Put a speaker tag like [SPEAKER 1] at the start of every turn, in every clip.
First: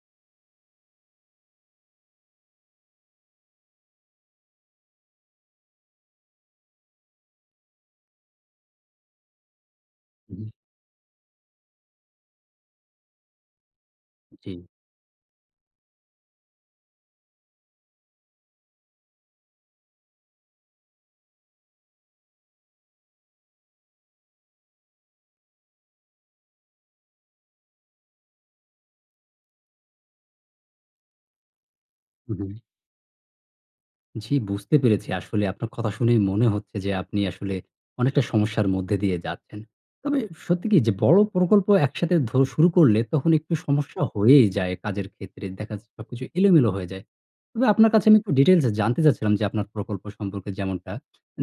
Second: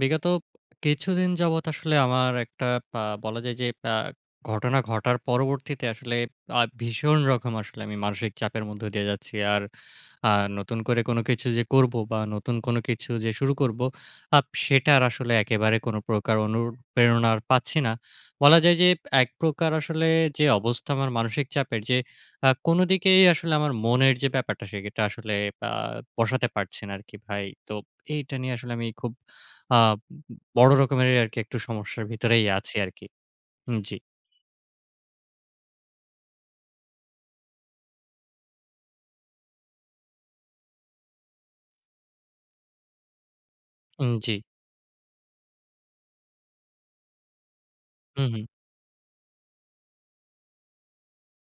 [SPEAKER 1] বিগত কিছুদিন যাবৎ আসলে আমার একটা ব্যা বলা যায় যে, ব্যা ঘটনা ঘটার পরবর্তীতে আসলে আ ভীষণ রকম আসলে আমি মানসিক চাপের মধ্যে দিয়ে যাচ্ছি। আর আ
[SPEAKER 2] উ হুম।
[SPEAKER 1] নতুন করে কোনো কিছু যে করব, বা নতুন কোনো কিছু যে, শুরু করব, আপ
[SPEAKER 2] জি।
[SPEAKER 1] সেটার আসলে একেবারে কোনো প্রকার অনুপ্রেরণা পাচ্ছি না। বলা যায় যে এক প্রকার আসলে যে অবস্থা আমার মানসিক চাপের। যে আ কোনো দিকেই আসলে আমার মনের যে ব্যাপারটা, সেটা আসলে ব্যা বসাতে পারছে না আরকি ভাই। তো এইটা নিয়ে আসলে আমি খুব অ্যা উ বড় রকমেরই আরকি একটু সমস্যার
[SPEAKER 2] হুম,
[SPEAKER 1] ভিতরেই
[SPEAKER 2] হুম।
[SPEAKER 1] আছি আরকি। উ জি।
[SPEAKER 2] জি, বুঝতে পেরেছি। আসলে আপনার কথা শুনেই মনে হচ্ছে যে, আপনি আসলে, অনেকটা সমস্যার মধ্যে দিয়ে যাচ্ছেন। তবে সত্যি কি? যে বড় প্রকল্প একসাথে ধ শুরু করলে, তখন একটু সমস্যা
[SPEAKER 1] উম জি।
[SPEAKER 2] হয়েই যায় কাজের ক্ষেত্রে। দেখা যায় সবকিছু এলোমেলো হয়ে যায়। তবে আপনার কাছে আমি
[SPEAKER 1] হুম,
[SPEAKER 2] একটু
[SPEAKER 1] হুম।
[SPEAKER 2] ডিটেইলস এ জানতে চাচ্ছিলাম। যে আপনার প্রকল্প সম্পর্কে যেমনটা,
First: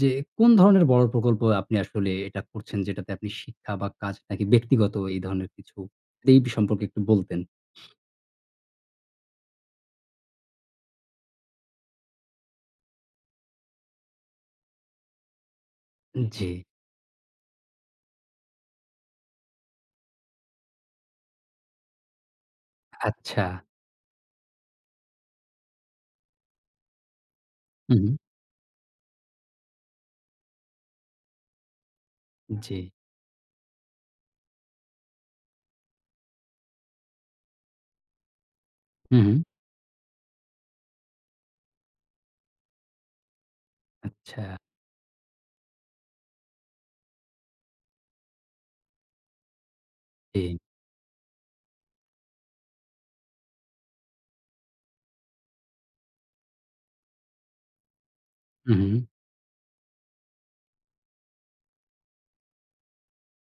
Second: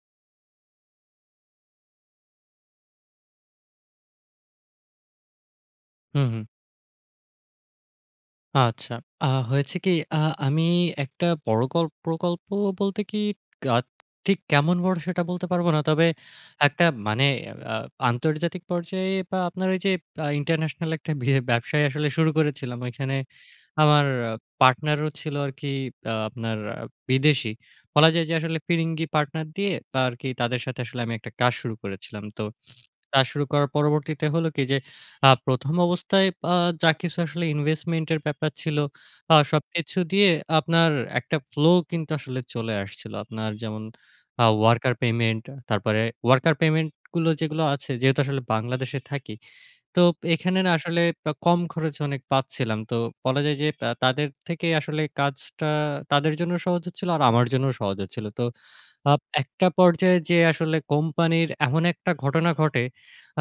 [SPEAKER 2] যে কোন ধরনের বড় প্রকল্প আপনি আসলে এটা করছেন? যেটাতে আপনি শিক্ষা, বা কাজ নাকি, ব্যক্তিগত এই ধরনের কিছু?
[SPEAKER 1] হুম,
[SPEAKER 2] এই
[SPEAKER 1] হুম।
[SPEAKER 2] বি সম্পর্কে একটু বলতেন।
[SPEAKER 1] আচ্ছা। আ হয়েছে কি? আ আমি একটা পরকল্প প্রকল্প বলতে কি কাক ঠিক কেমন বড় সেটা বলতে পারবো না। তবে
[SPEAKER 2] জ্বী।
[SPEAKER 1] একটা মানে আ আন্তর্জাতিক পর্যায়ে বা আপনার ওই যে, আ international একটা বি ব্যবসায় আসলে শুরু করেছিলাম। ওইখানে
[SPEAKER 2] আচ্ছা।
[SPEAKER 1] আমার partner ও ছিল আরকি আ আপনার বিদেশী।
[SPEAKER 2] হুম,
[SPEAKER 1] বলা
[SPEAKER 2] হুম।
[SPEAKER 1] যায় যে, আসলে ফিরিঙ্গি partner দিয়ে আরকি তাদের সাথে আসলে আমি একটা কাজ শুরু করেছিলাম। তো
[SPEAKER 2] জ্বী।
[SPEAKER 1] কাজ শুরু করার পরবর্তীতে হলো কি যে, আ ১ম অবস্থায় আ যা কিছু আসলে investment এর ব্যাপার ছিল
[SPEAKER 2] হুম,
[SPEAKER 1] আ
[SPEAKER 2] হুম।
[SPEAKER 1] সবকিছু দিয়ে আপনার একটা flow কিন্তু আসলে চলে আসছিল। আপনার যেমন আ
[SPEAKER 2] আচ্ছা।
[SPEAKER 1] worker payment তারপরে worker payment গুলো যেগুলো আছে যেহেতু আসলে বাংলাদেশে থাকি। তো
[SPEAKER 2] জ্বী।
[SPEAKER 1] এখানে না আসলে বা কম খরচ অনেক পাচ্ছিলাম। তো বলা যায় যে, আ তাদের থেকে আসলে কাজটা তাদের জন্যও সহজ হচ্ছিল আর আমার জন্যও সহজ হচ্ছিল। তো
[SPEAKER 2] হুম, হুম।
[SPEAKER 1] আপ একটা পর্যায়ে যেয়ে আসলে কোম্পানির এমন একটা ঘটনা ঘটে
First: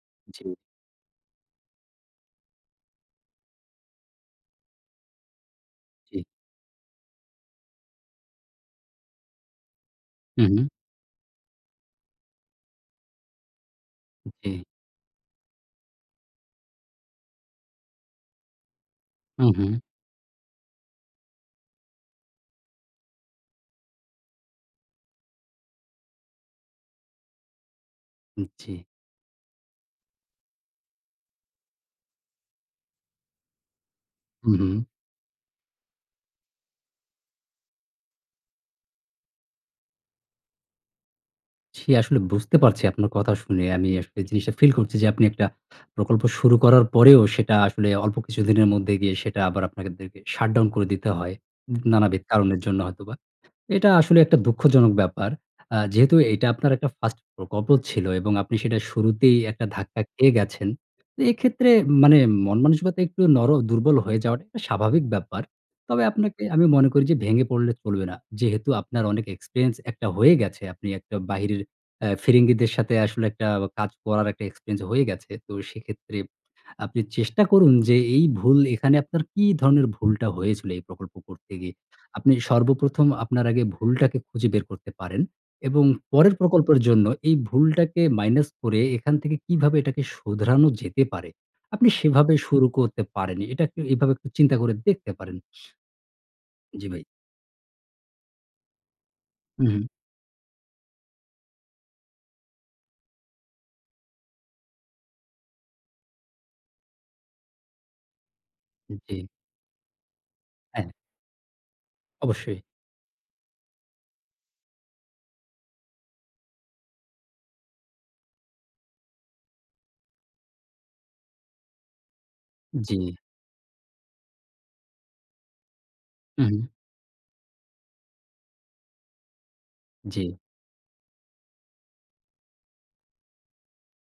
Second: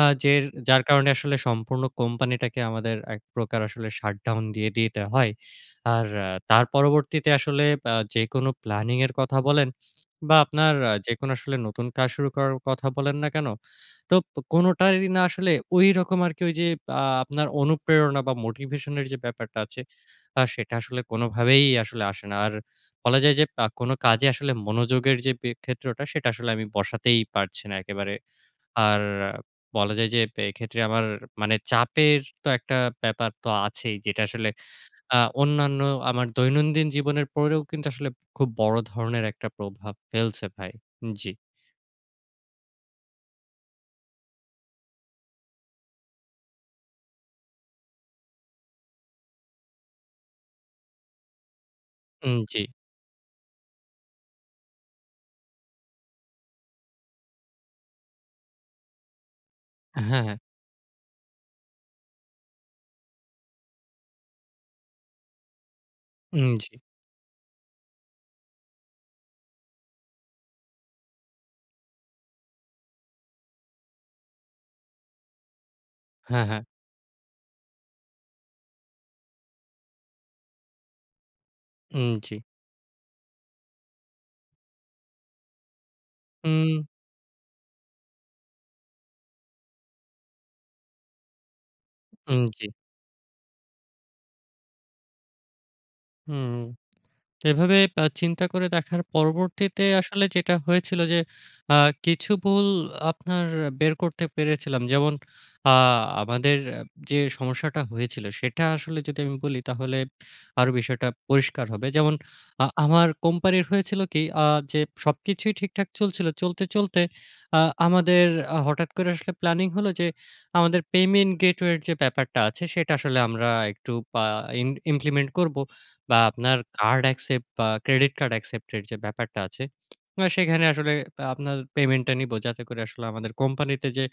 [SPEAKER 1] আ যে,
[SPEAKER 2] জ্বী।
[SPEAKER 1] যার কারণে আসলে সম্পূর্ণ company টা কে আমাদের এক প্রকার আসলে shut down দিয়ে দিতে হয়। আর
[SPEAKER 2] জ্বী।
[SPEAKER 1] তার পরবর্তীতে আসলে আ যেকোনো planning এর কথা বলেন বা
[SPEAKER 2] হুম, হুম।
[SPEAKER 1] আপনার আ যেকোনো আসলে নতুন কাজ শুরু করার কথা বলেন না কেন, তো
[SPEAKER 2] জ্বী।
[SPEAKER 1] কোনটারি না আসলে ঐরকম আরকি ওইযে আ আপনার অনুপ্রেরণা বা motivation এর যে,
[SPEAKER 2] হুম,
[SPEAKER 1] ব্যাপারটা
[SPEAKER 2] হুম।
[SPEAKER 1] আছে, আ সেটা আসলে কোনভাবেই আসলে আসে না। আর বলা যায় যে, আ কোন কাজে আসলে মনোযোগের যে, ক্ষেত্রওটা সেটা আসলে আমি বসাতেই পারছি না একেবারে।
[SPEAKER 2] জ্বী।
[SPEAKER 1] আর বলা যায় যে, এক্ষেত্রে আমার মানে চাপের তো একটা ব্যাপার তো আছেই। যেটা আসলে
[SPEAKER 2] হুম, হুম।
[SPEAKER 1] আ অন্যান্য আমার দৈনন্দিন জীবনের পরেও কিন্তু আসলে খুব বড় ধরনের একটা প্রভাব ফেলছে ভাই। জ্বী।
[SPEAKER 2] জ্বী, আসলে বুঝতে পারছি আপনার কথা শুনে আমি আসলে জিনিসটা feel করছি যে, আপনি একটা প্রকল্প শুরু করার পরেও সেটা আসলে অল্প কিছুদিনের মধ্যে গিয়ে সেটা আবার আপনাদেরকে shut down করে দিতে হয়। নানাবিধ
[SPEAKER 1] উম
[SPEAKER 2] কারণের
[SPEAKER 1] জ্বী।
[SPEAKER 2] জন্য হয়তোবা। এটা আসলে একটা দুঃখজনক ব্যাপার। আ যেহেতু এটা আপনার একটা first প্রকল্প ছিল এবং আপনি সেটা শুরুতেই একটা ধাক্কা
[SPEAKER 1] হ্যাঁ, হ্যাঁ।
[SPEAKER 2] খেয়ে গেছেন। তো এক্ষেত্রে মানে মনমানসিকতা একটু নর দুর্বল হয়ে যাওয়াটা স্বাভাবিক ব্যাপার। তবে আপনাকে
[SPEAKER 1] উম
[SPEAKER 2] আমি
[SPEAKER 1] জ্বী।
[SPEAKER 2] মনে করি যে, ভেঙে পড়লে চলবে না। যেহেতু আপনার অনেক experience একটা হয়ে গেছে। আপনি একটা বাহিরের এ ফিরিঙ্গিদের সাথে আসলে একটা কাজ করার একটা experience হয়ে গেছে। তো সেক্ষেত্রে
[SPEAKER 1] হ্যাঁ, হ্যাঁ।
[SPEAKER 2] আপনি চেষ্টা করুন যে, এই ভুল এখানে আপনার কী ধরনের ভুলটা হয়েছিল এই প্রকল্প করতে গিয়ে?
[SPEAKER 1] উম
[SPEAKER 2] আপনি
[SPEAKER 1] জ্বী।
[SPEAKER 2] সর্বপ্রথম আপনার আগে ভুলটাকে খুঁজে বের করতে পারেন এবং পরের প্রকল্পের
[SPEAKER 1] হুম।
[SPEAKER 2] জন্য এই ভুলটাকে minus করে এখান থেকে কীভাবে এটাকে শুধরানো যেতে পারে? আপনি সেভাবে
[SPEAKER 1] উম জ্বী।
[SPEAKER 2] শুরু করতে পারেন। এটাকে এভাবে একটু চিন্তা করে দেখতে পারেন।
[SPEAKER 1] হুম।
[SPEAKER 2] জ্বী ভাই।
[SPEAKER 1] তো এভাবে বা চিন্তা করে দেখার
[SPEAKER 2] হুম, হুম।
[SPEAKER 1] পরবর্তীতে আসলে যেটা হয়েছিল যে, আ কিছু ভুল আপনার বের করতে পেরেছিলাম। যেমন আ আমাদের যে, সমস্যাটা হয়েছিল সেটা আসলে যদি
[SPEAKER 2] জ্বী।
[SPEAKER 1] আমি বলি তাহলে আরো
[SPEAKER 2] হ্যাঁ।
[SPEAKER 1] বিষয়টা পরিষ্কার হবে। যেমন
[SPEAKER 2] অবশ্যই।
[SPEAKER 1] আ আমার company এর হয়েছিল কি আ যে, সবকিছুই ঠিকঠাক চলছিল। চলতে, চলতে আ আমাদের আ হঠাৎ করে আসলে planning হলো যে, আমাদের payment gateway এর যে, ব্যাপারটা আছে সেটা
[SPEAKER 2] জ্বী।
[SPEAKER 1] আসলে আমরা একটু পা ইন implement করব বা
[SPEAKER 2] হুম,
[SPEAKER 1] আপনার
[SPEAKER 2] হুম।
[SPEAKER 1] card accept বা Credit card accept এর যে, ব্যাপারটা আছে।
[SPEAKER 2] জ্বী।
[SPEAKER 1] সেখানে আসলে আপনার payment টা নিবো যাতে করে আসলে আমাদের company তে যে,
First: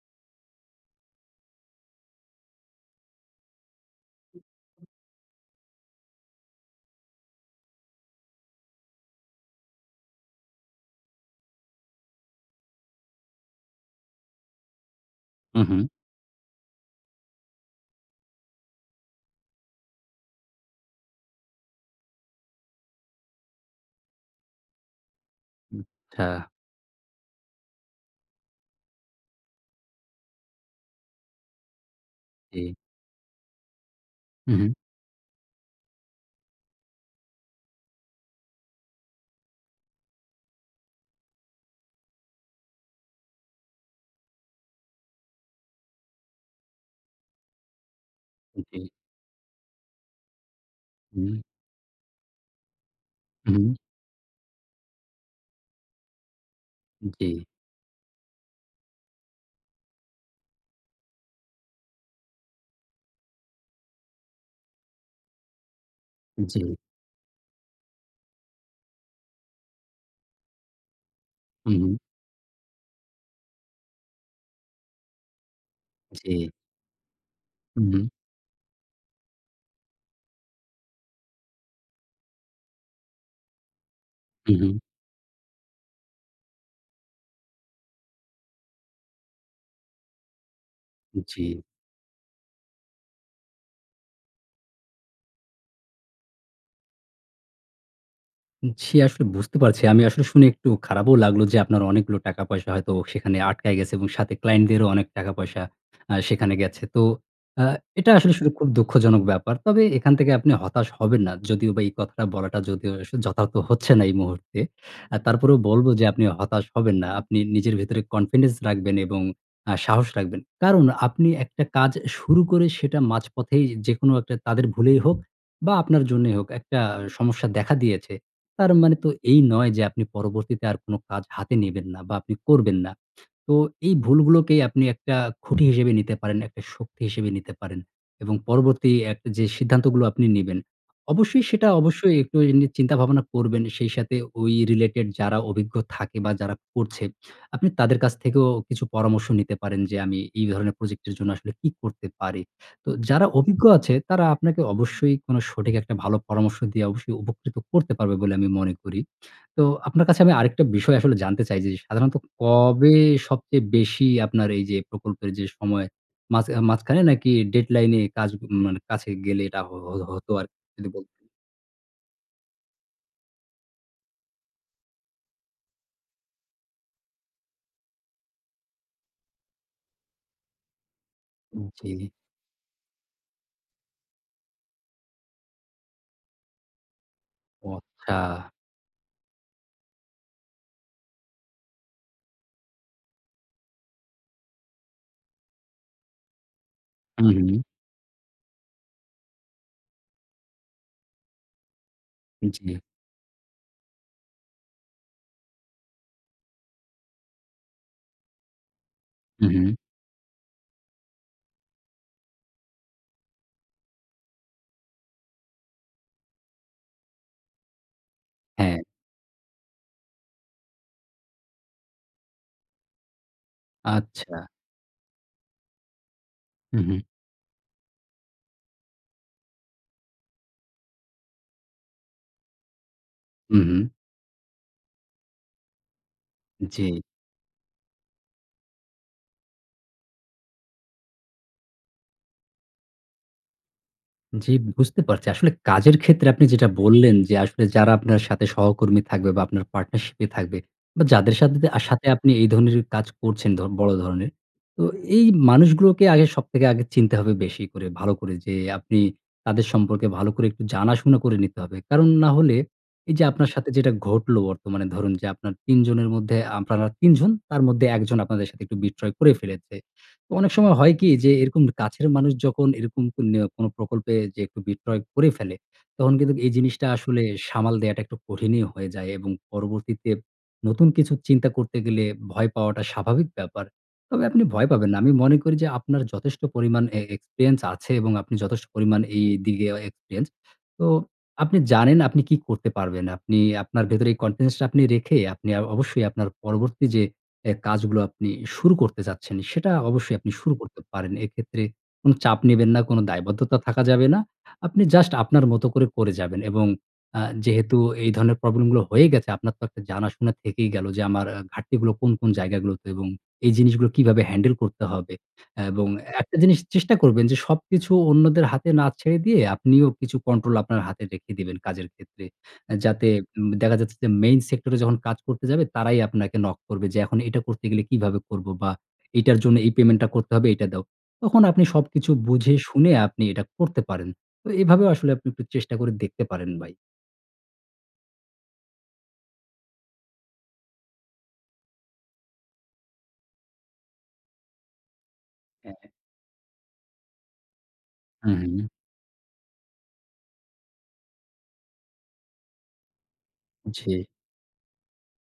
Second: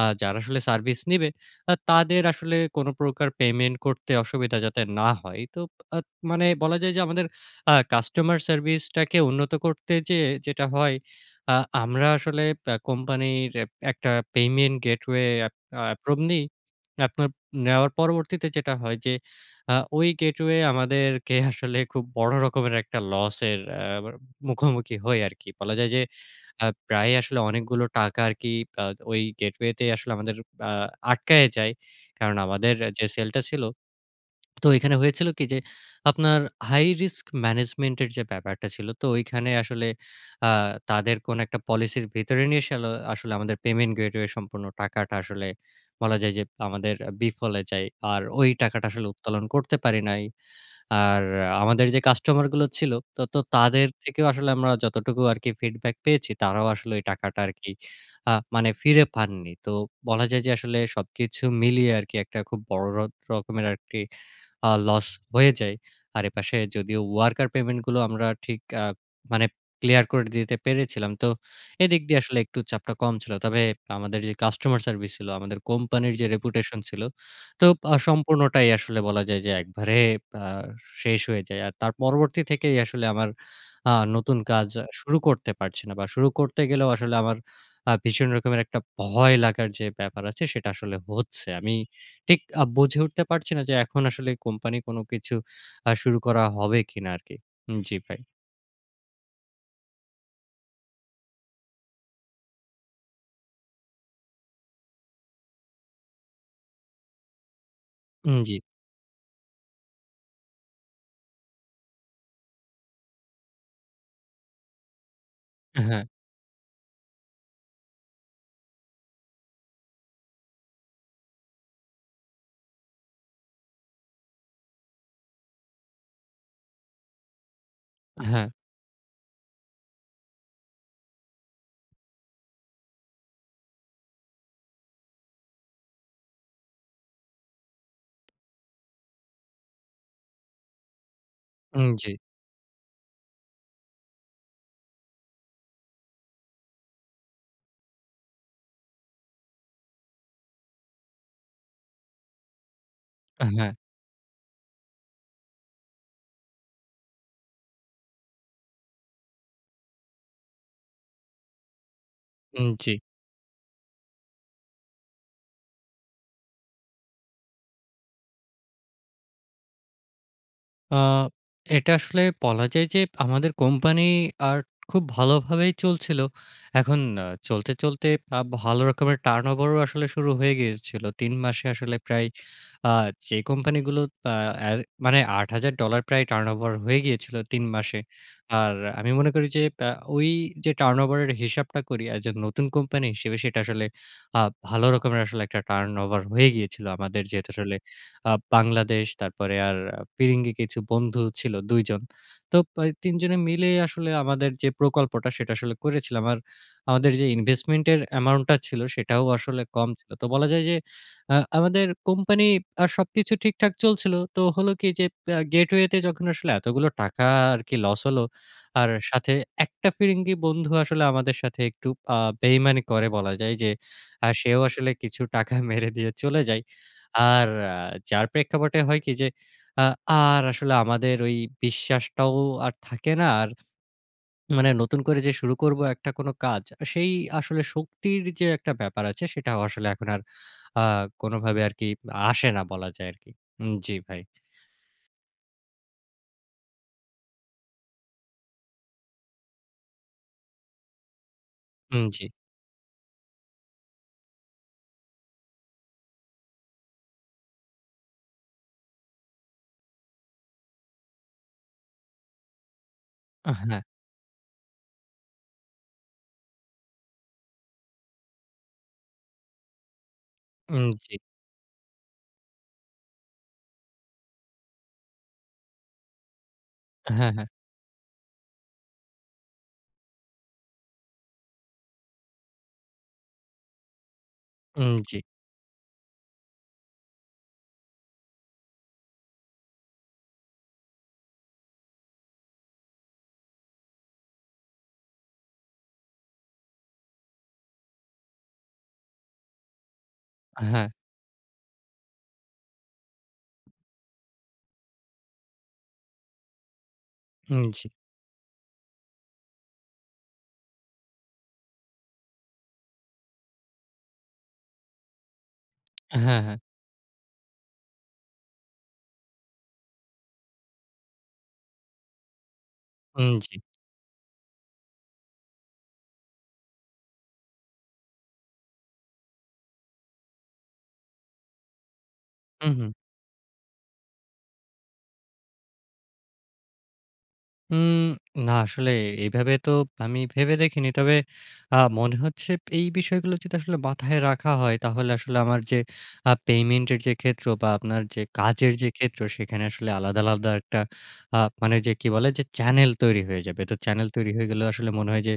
[SPEAKER 1] আ যারা আসলে service নিবে তা তাদের আসলে কোন প্রকার payment করতে অসুবিধা যাতে না হয়। এই তো আ মানে বলা যায় যে, আমাদের আ customer service টাকে উন্নত করতে যেয়ে যেটা হয় আ আমরা আসলে অ্যা company এর একটা payment gateway এ
[SPEAKER 2] হুম, হুম।
[SPEAKER 1] approve নি। আপনার নেওয়ার পরবর্তীতে যেটা হয় যে, আ ওই gateway আমাদেরকে আসলে খুব বড় রকমের একটা loss এর অ্যা মুখোমুখি হই আরকি। বলা যায় যে,
[SPEAKER 2] আচ্ছা।
[SPEAKER 1] আ প্রায়ই আসলে অনেকগুলো টাকা আরকি আ ওই gateway তেই আসলে আমাদের আ আটকায়ে যায় কারণ
[SPEAKER 2] জ্বী।
[SPEAKER 1] আমাদের যে, sell টা ছিল
[SPEAKER 2] হুম,
[SPEAKER 1] তো
[SPEAKER 2] হুম।
[SPEAKER 1] এখানে হয়েছিল কি? যে, আপনার high risk management এর যে, ব্যাপারটা ছিল তো ঐখানে আসলে আ তাদের কোন একটা policy এর ভিতরে নিয়ে সলে আসলে আমাদের payment gateway এর সম্পূর্ণ টাকাটা আসলে বলা যায় যে, আমাদের বিফলে যায়। আর ওই
[SPEAKER 2] জ্বী।
[SPEAKER 1] টাকাটা আসলে উত্তোলন করতে পারি নাই। আর
[SPEAKER 2] হুম।
[SPEAKER 1] আমাদের যে, কাস্টমার গুলো ছিল তো
[SPEAKER 2] হুম, হুম।
[SPEAKER 1] তাদের থেকেও আসলে আমরা যতটুকু আরকি feedback পেয়েছি তারাও আসলে ওই টাকাটা
[SPEAKER 2] জ্বী।
[SPEAKER 1] আরকি আ মানে ফিরে পাননি। তো বলা যায় যে, আসলে সবকিছু মিলিয়ে আরকি একটা খুব বড় র রকমের আরকি আ loss হয়ে যায়। আর এপাশে
[SPEAKER 2] জ্বী।
[SPEAKER 1] যদিও worker payment গুলো আমরা ঠিক আ মানে clear করে দিতে পেরেছিলাম। তো
[SPEAKER 2] হুম, হুম।
[SPEAKER 1] এদিক দিয়ে আসলে একটু চাপটা কম ছিল। তবে আমাদের যে, customer service ছিল, আমাদের কোম্পানির যে,
[SPEAKER 2] জ্বী।
[SPEAKER 1] reputation ছিল তো
[SPEAKER 2] হুম,
[SPEAKER 1] আ
[SPEAKER 2] হুম।
[SPEAKER 1] সম্পূর্ণটাই আসলে বলা যায় যে, একবারে আ শেষ হয়ে যায়। আর তার পরবর্তী থেকেই আসলে আমার আ নতুন
[SPEAKER 2] হুম,
[SPEAKER 1] কাজ
[SPEAKER 2] হুম।
[SPEAKER 1] শুরু করতে পারছি না বা শুরু করতে গেলেও আসলে আমার আ ভীষণ রকমের একটা ভয় লাগার যে, ব্যাপার আছে সেটা আসলে হচ্ছে।
[SPEAKER 2] জ্বী।
[SPEAKER 1] আমি ঠিক আ বুঝে উঠতে পারছি না যে, এখন আসলে company কোন কিছু আ শুরু করা হবে কিনা আরকি। জ্বী ভাই।
[SPEAKER 2] জ্বী, আসলে বুঝতে পারছি। আমি আসলে শুনে একটু খারাপও লাগলো। যে, আপনার অনেকগুলো টাকা পয়সা হয়তো সেখানে আটকায় গেছে এবং সাথে ক্লায়েন্ট দেরও অনেক টাকা পয়সা আ সেখানে গেছে। তো আ এটা আসলে
[SPEAKER 1] উম
[SPEAKER 2] স
[SPEAKER 1] জ্বী।
[SPEAKER 2] খুব দুঃখজনক ব্যাপার। তবে এখান থেকে আপনি হতাশ হবেন না। যদিও বা এই কথাটা বলাটা যদিও যথার্থ হচ্ছে না এই মুহূর্তে। আ তারপরেও বলব
[SPEAKER 1] হ্যাঁ।
[SPEAKER 2] যে, আপনি হতাশ হবেন না। আপনি নিজের ভেতরে কনফিডেন্স রাখবেন এবং আ সাহস রাখবেন। কারণ আপনি একটা কাজ শুরু করে, সেটা মাঝপথেই যেকোনো একটা তাদের ভুলেই হোক বা আপনার জন্যই হোক একটা সমস্যা দেখা দিয়েছে।
[SPEAKER 1] হ্যাঁ।
[SPEAKER 2] তার মানে তো এই নয় যে, আপনি পরবর্তীতে আর কোনো কাজ হাতে নিবেন না, বা আপনি করবেন না। তো এই ভুলগুলোকেই আপনি একটা খুঁটি হিসেবে নিতে পারেন, একটা শক্তি হিসেবে নিতে পারেন। এবং পরবর্তী একটা যে সিদ্ধান্তগুলো আপনি নিবেন। অবশ্যই, সেটা
[SPEAKER 1] উম জ্বী।
[SPEAKER 2] অবশ্যই একটু এ নিয়ে চিন্তা ভাবনা করবেন। সেই সাথে ওই রিলেটেড যারা অভিজ্ঞ থাকে বা যারা করছে। আপনি তাদের কাছ থেকেও কিছু পরামর্শ নিতে পারেন। যে, "আমি এই ধরনের প্রজেক্টের জন্য আসলে কী করতে পারি?" তো যারা অভিজ্ঞ
[SPEAKER 1] হ্যাঁ।
[SPEAKER 2] আছে তারা আপনাকে অবশ্যই কোনো সঠিক একটা ভালো পরামর্শ দিয়ে, অবশ্যই উপকৃত করতে পারবে বলে আমি মনে করি। তো আপনার কাছে আমি আরেকটা বিষয় আসলে জানতে চাই যে, সাধারণত
[SPEAKER 1] উম জ্বী।
[SPEAKER 2] কবে সবচেয়ে বেশি আপনার এই যে প্রকল্পের যে, সময়। মাঝ মাঝখানে নাকি ডেডলাইন এ কাজ মানে কাছে গেলে, এটা হো হ হতো আরকি যদি
[SPEAKER 1] আ
[SPEAKER 2] বলতেন?
[SPEAKER 1] এটা আসলে বলা যায় যে, আমাদের কোম্পানি আর খুব ভালোভাবেই চলছিল। এখন আ চলতে, চলতে আ ভালো রকমের টার্নওভারও আসলে শুরু হয়ে গিয়েছিলো, ৩ মাসে
[SPEAKER 2] উগ
[SPEAKER 1] আসলে
[SPEAKER 2] জী।
[SPEAKER 1] প্রায়, আ যে কোম্পানিগুলো আ এ মানে $৮,০০০ প্রায় টার্নওভার হয়ে গিয়েছিলো ৩
[SPEAKER 2] ও
[SPEAKER 1] মাসে।
[SPEAKER 2] আচ্ছা!
[SPEAKER 1] আর আমি মনে করি যে, প্যাঁ ওই যে টার্নওভারের হিসাবটা করি এজ এ নতুন কোম্পানি হিসেবে সেটা আসলে। আ ভালো রকমের আসলে একটা টার্নওভার হয়ে গিয়েছিল। আমাদের
[SPEAKER 2] হু,
[SPEAKER 1] যেহেতু
[SPEAKER 2] হু।
[SPEAKER 1] আসলে আ বাংলাদেশ তারপরে আর ফিরিঙ্গি কিছু বন্ধু ছিল ২ জন। তো
[SPEAKER 2] জ্বী।
[SPEAKER 1] প্যাঁ ৩ জনে মিলেই আসলে আমাদের যে, প্রকল্পটা সেটা আসলে করেছিলাম। আর আমাদের যে, ইনভেস্টমেন্ট এর অ্যামাউন্ট টা ছিল সেটাও
[SPEAKER 2] হু,
[SPEAKER 1] আসলে
[SPEAKER 2] হু।
[SPEAKER 1] কম ছিল। তো বলা যায় যে, আ আমাদের কোম্পানি আর সবকিছু ঠিকঠাক চলছিল। তো হলো কি? যে, প আ গেটওয়ে তে যখন আসলে এতগুলো টাকা আরকি লস হলো।
[SPEAKER 2] হ্যাঁ।
[SPEAKER 1] আর সাথে একটা ফিরিঙ্গি বন্ধু আসলে আমাদের সাথে একটু আ বেইমানি করে বলা যায় যে, আ
[SPEAKER 2] আচ্ছা।
[SPEAKER 1] সেও আসলে কিছু টাকা মেরে দিয়ে চলে যায়।
[SPEAKER 2] হু, হু।
[SPEAKER 1] আর আ যার প্রেক্ষাপটে হয় কি? যে, আ আর আসলে আমাদের ওই বিশ্বাসটাও আর থাকে না। আর
[SPEAKER 2] হু, হু।
[SPEAKER 1] মানে নতুন করে যে শুরু করবো একটা কোনো কাজ।
[SPEAKER 2] জী।
[SPEAKER 1] সেই আসলে শক্তির যে একটা ব্যাপার আছে সেটাও আসলে এখন আর আ কোনো ভাবে আরকি আসে না বলা যায় আরকি। উম জ্বি ভাই।
[SPEAKER 2] জ্বি, বুঝতে পারছি। আসলে কাজের ক্ষেত্রে আপনি যেটা বললেন যে, আসলে যারা আপনার সাথে সহকর্মী থাকবে, বা আপনার পার্টনারশিপ এ থাকবে, বা যাদের সাথে
[SPEAKER 1] উম
[SPEAKER 2] সাথে
[SPEAKER 1] জ্বী।
[SPEAKER 2] আপনি এই ধরনের কাজ করছেন ধ বড় ধরনের। তো এই মানুষগুলোকে আগে সবথেকে আগে চিনতে হবে বেশি করে, ভালো করে যে, আপনি তাদের সম্পর্কে ভালো করে একটু জানাশোনা করে নিতে হবে। কারণ না হলে এই যে, আপনার
[SPEAKER 1] আ
[SPEAKER 2] সাথে
[SPEAKER 1] হ্যাঁ।
[SPEAKER 2] যেটা ঘটল বর্তমানে ধরুন যে, আপনার ৩ জনের মধ্যে, আপনারা ৩ জন তার মধ্যে ১ জন আপনাদের সাথে একটু বিট্রে করে ফেলেছে। তো অনেক সময়
[SPEAKER 1] উম
[SPEAKER 2] হয় কি?
[SPEAKER 1] জ্বী।
[SPEAKER 2] যে, এরকম কাছের মানুষ যখন এরকম ক নে কোনো প্রকল্পে যে, একটু বিট্রে করে ফেলে, তখন কিন্তু এই জিনিসটা আসলে
[SPEAKER 1] হ্যাঁ, হ্যাঁ।
[SPEAKER 2] সামাল দেয়াটা একটু কঠিনই হয়ে যায় এবং পরবর্তীতে নতুন কিছু চিন্তা করতে গেলে, ভয় পাওয়াটা স্বাভাবিক ব্যাপার। তবে আপনি ভয় পাবেন
[SPEAKER 1] উম
[SPEAKER 2] না। আমি
[SPEAKER 1] জ্বী।
[SPEAKER 2] মনে করি যে, আপনার যথেষ্ট পরিমাণ এ এক্সপেরিয়েন্স আছে এবং আপনি যথেষ্ট পরিমাণ এইদিকে এক্সপেরিয়েন্স। তো আপনি জানেন আপনি কি করতে পারবেন? আপনি আপনার ভেতরে কনফিডেন্স টা আপনি রেখে, আপনি অবশ্যই আপনার পরবর্তী যে, অ্যা কাজগুলো আপনি শুরু করতে চাচ্ছেন, সেটা অবশ্যই আপনি শুরু করতে
[SPEAKER 1] হ্যাঁ।
[SPEAKER 2] পারেন। এক্ষেত্রে কোনো চাপ নিবেন না, কোনো দায়বদ্ধতা থাকা যাবে না। আপনি জাস্ট আপনার মত করে, করে যাবেন। এবং আ
[SPEAKER 1] হুম,
[SPEAKER 2] যেহেতু
[SPEAKER 1] জী।
[SPEAKER 2] এই ধরনের প্রবলেম গুলো হয়ে গেছে আপনার তো একটা জানাশুনা থেকেই গেলো। যে, আমার ঘাটতিগুলো কোন, কোন জায়গাগুলোতে? এবং এই জিনিস গুলো কীভাবে হ্যান্ডেল করতে হবে? এবং একটা
[SPEAKER 1] হ্যাঁ, হ্যাঁ।
[SPEAKER 2] জিনিস চেষ্টা করবেন। যে, সবকিছু অন্যদের হাতে না ছেড়ে দিয়ে আপনিও কিছু কন্ট্রোল আপনার হাতে রেখে দিবেন, কাজের ক্ষেত্রে। এ যাতে
[SPEAKER 1] উম
[SPEAKER 2] উম
[SPEAKER 1] জ্বী।
[SPEAKER 2] দেখা যাচ্ছে যে, মেইন সেক্টর এ যখন কাজ করতে যাবে তারাই আপনাকে নক করবে যে, "এখন এটা করতে গেলে কীভাবে করব?" বা, "এটার জন্য এই পেমেন্ট টা করতে হবে, এইটা দাও।" তখন আপনি সবকিছু বুঝে,
[SPEAKER 1] হুম,
[SPEAKER 2] শুনে
[SPEAKER 1] হুম।
[SPEAKER 2] আপনি এটা করতে পারেন। তো এভাবেও আসলে আপনি একটু চেষ্টা করে দেখতে পারেন, ভাই।
[SPEAKER 1] হুম, না আসলে এভাবে তো আমি ভেবে দেখিনি। তবে আ মনে হচ্ছে এই বিষয়গুলো যদি আসলে মাথায় রাখা হয়, তাহলে আসলে আমার
[SPEAKER 2] হ্যাঁ,
[SPEAKER 1] যে
[SPEAKER 2] হ্যাঁ।
[SPEAKER 1] আ পেমেন্টের যে ক্ষেত্র বা আপনার যে
[SPEAKER 2] হুম, হুম।
[SPEAKER 1] কাজের যে ক্ষেত্র, সেখানে আসলে আলাদা, আলাদা একটা আ মানে যে কি বলে? যে চ্যানেল তৈরি হয়ে যাবে। তো
[SPEAKER 2] জি।
[SPEAKER 1] চ্যানেল তৈরি হয়ে গেলেও আসলে মনে হয় যে,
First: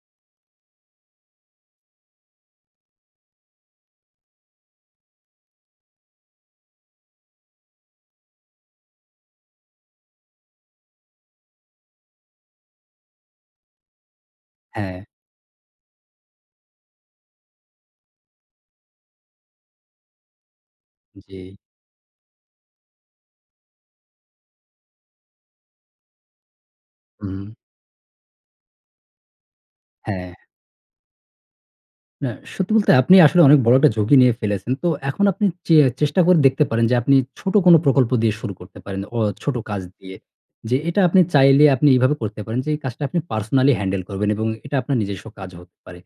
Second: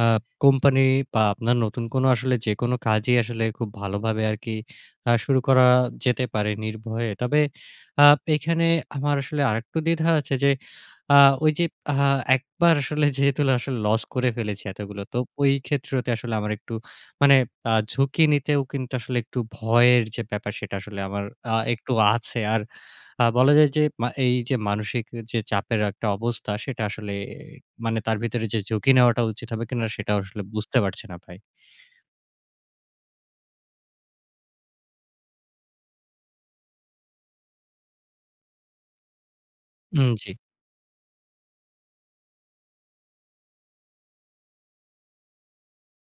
[SPEAKER 1] আ কোম্পানি বা আপনার নতুন কোনো আসলে যে কোনো কাজই আসলে খুব ভালোভাবে আরকি আ শুরু করা যেতে পারে নির্ভয়ে। তবে আ এখানে আমার আসলে আরেকটু দ্বিধা আছে যে আ ঐ যে আ একবার আসলে যেহেতু আসলে লস করে ফেলেছি এতগুলো,
[SPEAKER 2] হ্যাঁ।
[SPEAKER 1] তো ওই ক্ষেত্রতে আসলে আমার একটু মানে আ ঝুঁকি নিতেও কিন্তু, আসলে একটু ভয়ের যে ব্যাপার, সেটা আসলে আমার আ
[SPEAKER 2] জি।
[SPEAKER 1] একটু আছে। আর আ বলা যায় যে মা এইযে মানসিক যে চাপের একটা অবস্থা, সেটা আসলে
[SPEAKER 2] হুম।
[SPEAKER 1] মানে তার ভিতরে যে ঝুঁকি নেওয়াটা উচিত হবে কিনা? সেটা
[SPEAKER 2] হ্যাঁ।
[SPEAKER 1] আসলে বুঝতে পারছি না ভাই।
[SPEAKER 2] না, সত্যি বলতে আপনি আসলে অনেক বড় একটা ঝুঁকি নিয়ে ফেলেছেন। তো এখন আপনি চে চেষ্টা করে দেখতে পারেন যে, আপনি ছোট কোনো প্রকল্প দিয়ে শুরু করতে পারেন অ ছোট কাজ
[SPEAKER 1] উম
[SPEAKER 2] দিয়ে।
[SPEAKER 1] জি।
[SPEAKER 2] যে এটা আপনি চাইলে আপনি এভাবে করতে পারেন যে, এই কাজটা আপনি পার্সোনালি হ্যান্ডেল করবেন এবং এটা আপনার নিজস্ব কাজ হতে পারে।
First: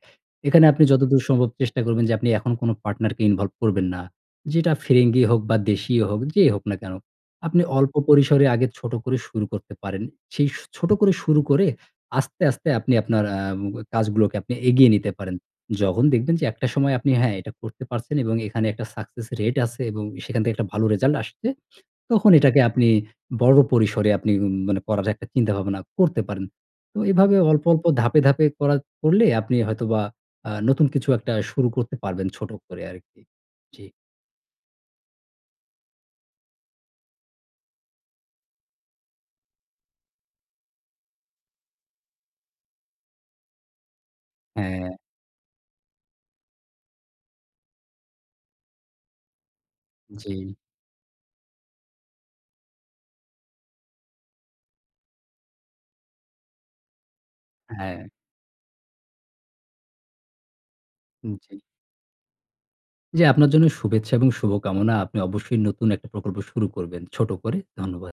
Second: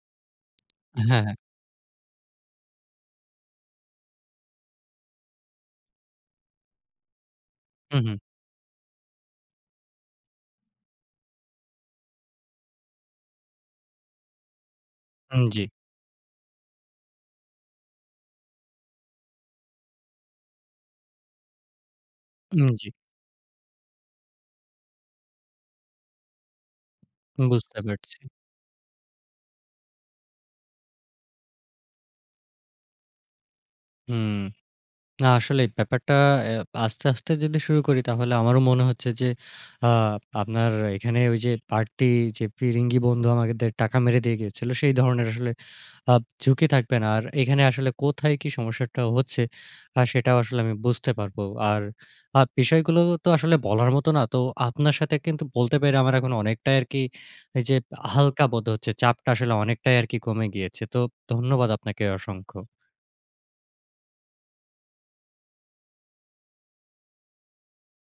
[SPEAKER 2] এখানে আপনি
[SPEAKER 1] হ্যাঁ,
[SPEAKER 2] যতদূর
[SPEAKER 1] হ্যাঁ।
[SPEAKER 2] সম্ভব চেষ্টা করবেন যে, আপনি এখন কোনো পার্টনার কে ইনভলভ করবেন না। যেটা ফিরিঙ্গি হোক বা দেশীই হোক। যেই হোক না কেনো? আপনি অল্প
[SPEAKER 1] হুম, হুম।
[SPEAKER 2] পরিসরে আগে ছোট করে শুরু করতে পারেন। সেই ছোট করে শুরু করে আস্তে, আস্তে আপনি আপনার আ কাজগুলোকে আপনি এগিয়ে নিতে পারেন।
[SPEAKER 1] হুম, জি।
[SPEAKER 2] যখন দেখবেন যে একটা সময় আপনি হ্যাঁ, এটা করতে পারছেন এবং এখানে একটা সাকসেস রেট আছে এবং সেখান থেকে একটা ভালো রেজাল্ট আসছে, তখন এটাকে
[SPEAKER 1] উম জি।
[SPEAKER 2] আপনি বড় পরিসরে আপনি মানে পড়ার একটা চিন্তা ভাবনা করতে পারেন। অ্যাঁ এভাবে অল্প,
[SPEAKER 1] বুঝতে
[SPEAKER 2] অল্প,
[SPEAKER 1] পারছি।
[SPEAKER 2] ধাপে, ধাপে করার করলে, আপনি হয়তোবা আ নতুন কিছু একটা শুরু করতে পারবেন, ছোট করে আরকি। জি।
[SPEAKER 1] হুম, না আসলে ব্যাপারটা অ্যা আস্তে, আস্তে যদি শুরু করি, তাহলে আমারও মনে হচ্ছে যে আ আপনার এখানে ঐযে বারতি যে ফিরিঙ্গি বন্ধু আমাদের টাকা মেরে দিয়ে গিয়েছিল, সেই
[SPEAKER 2] হ্যাঁ।
[SPEAKER 1] ধরনের আসলে আ ঝুঁকি থাকবে না। আর এখানে আসলে কোথায় কি সমস্যাটা হচ্ছে? আ সেটাও
[SPEAKER 2] জি।
[SPEAKER 1] আসলে আমি বুঝতে পারবো। আর আ বিষয়গুলো তো আসলে বলার মতো না। তো আপনার সাথে কিন্তু বলতে পেরে আমার এখন অনেকটাই আরকি, ঐযে
[SPEAKER 2] হ্যাঁ।
[SPEAKER 1] হালকা বোধ হচ্ছে। চাপটা আসলে অনেকটাই আরকি কমে গিয়েছে। তো
[SPEAKER 2] জি।
[SPEAKER 1] ধন্যবাদ আপনাকে অসংখ্য।
[SPEAKER 2] জি। আপনার জন্য শুভেচ্ছা এবং শুভকামনা। আপনি অবশ্যই নতুন একটা প্রকল্প শুরু করবেন, ছোট করে। ধন্যবাদ।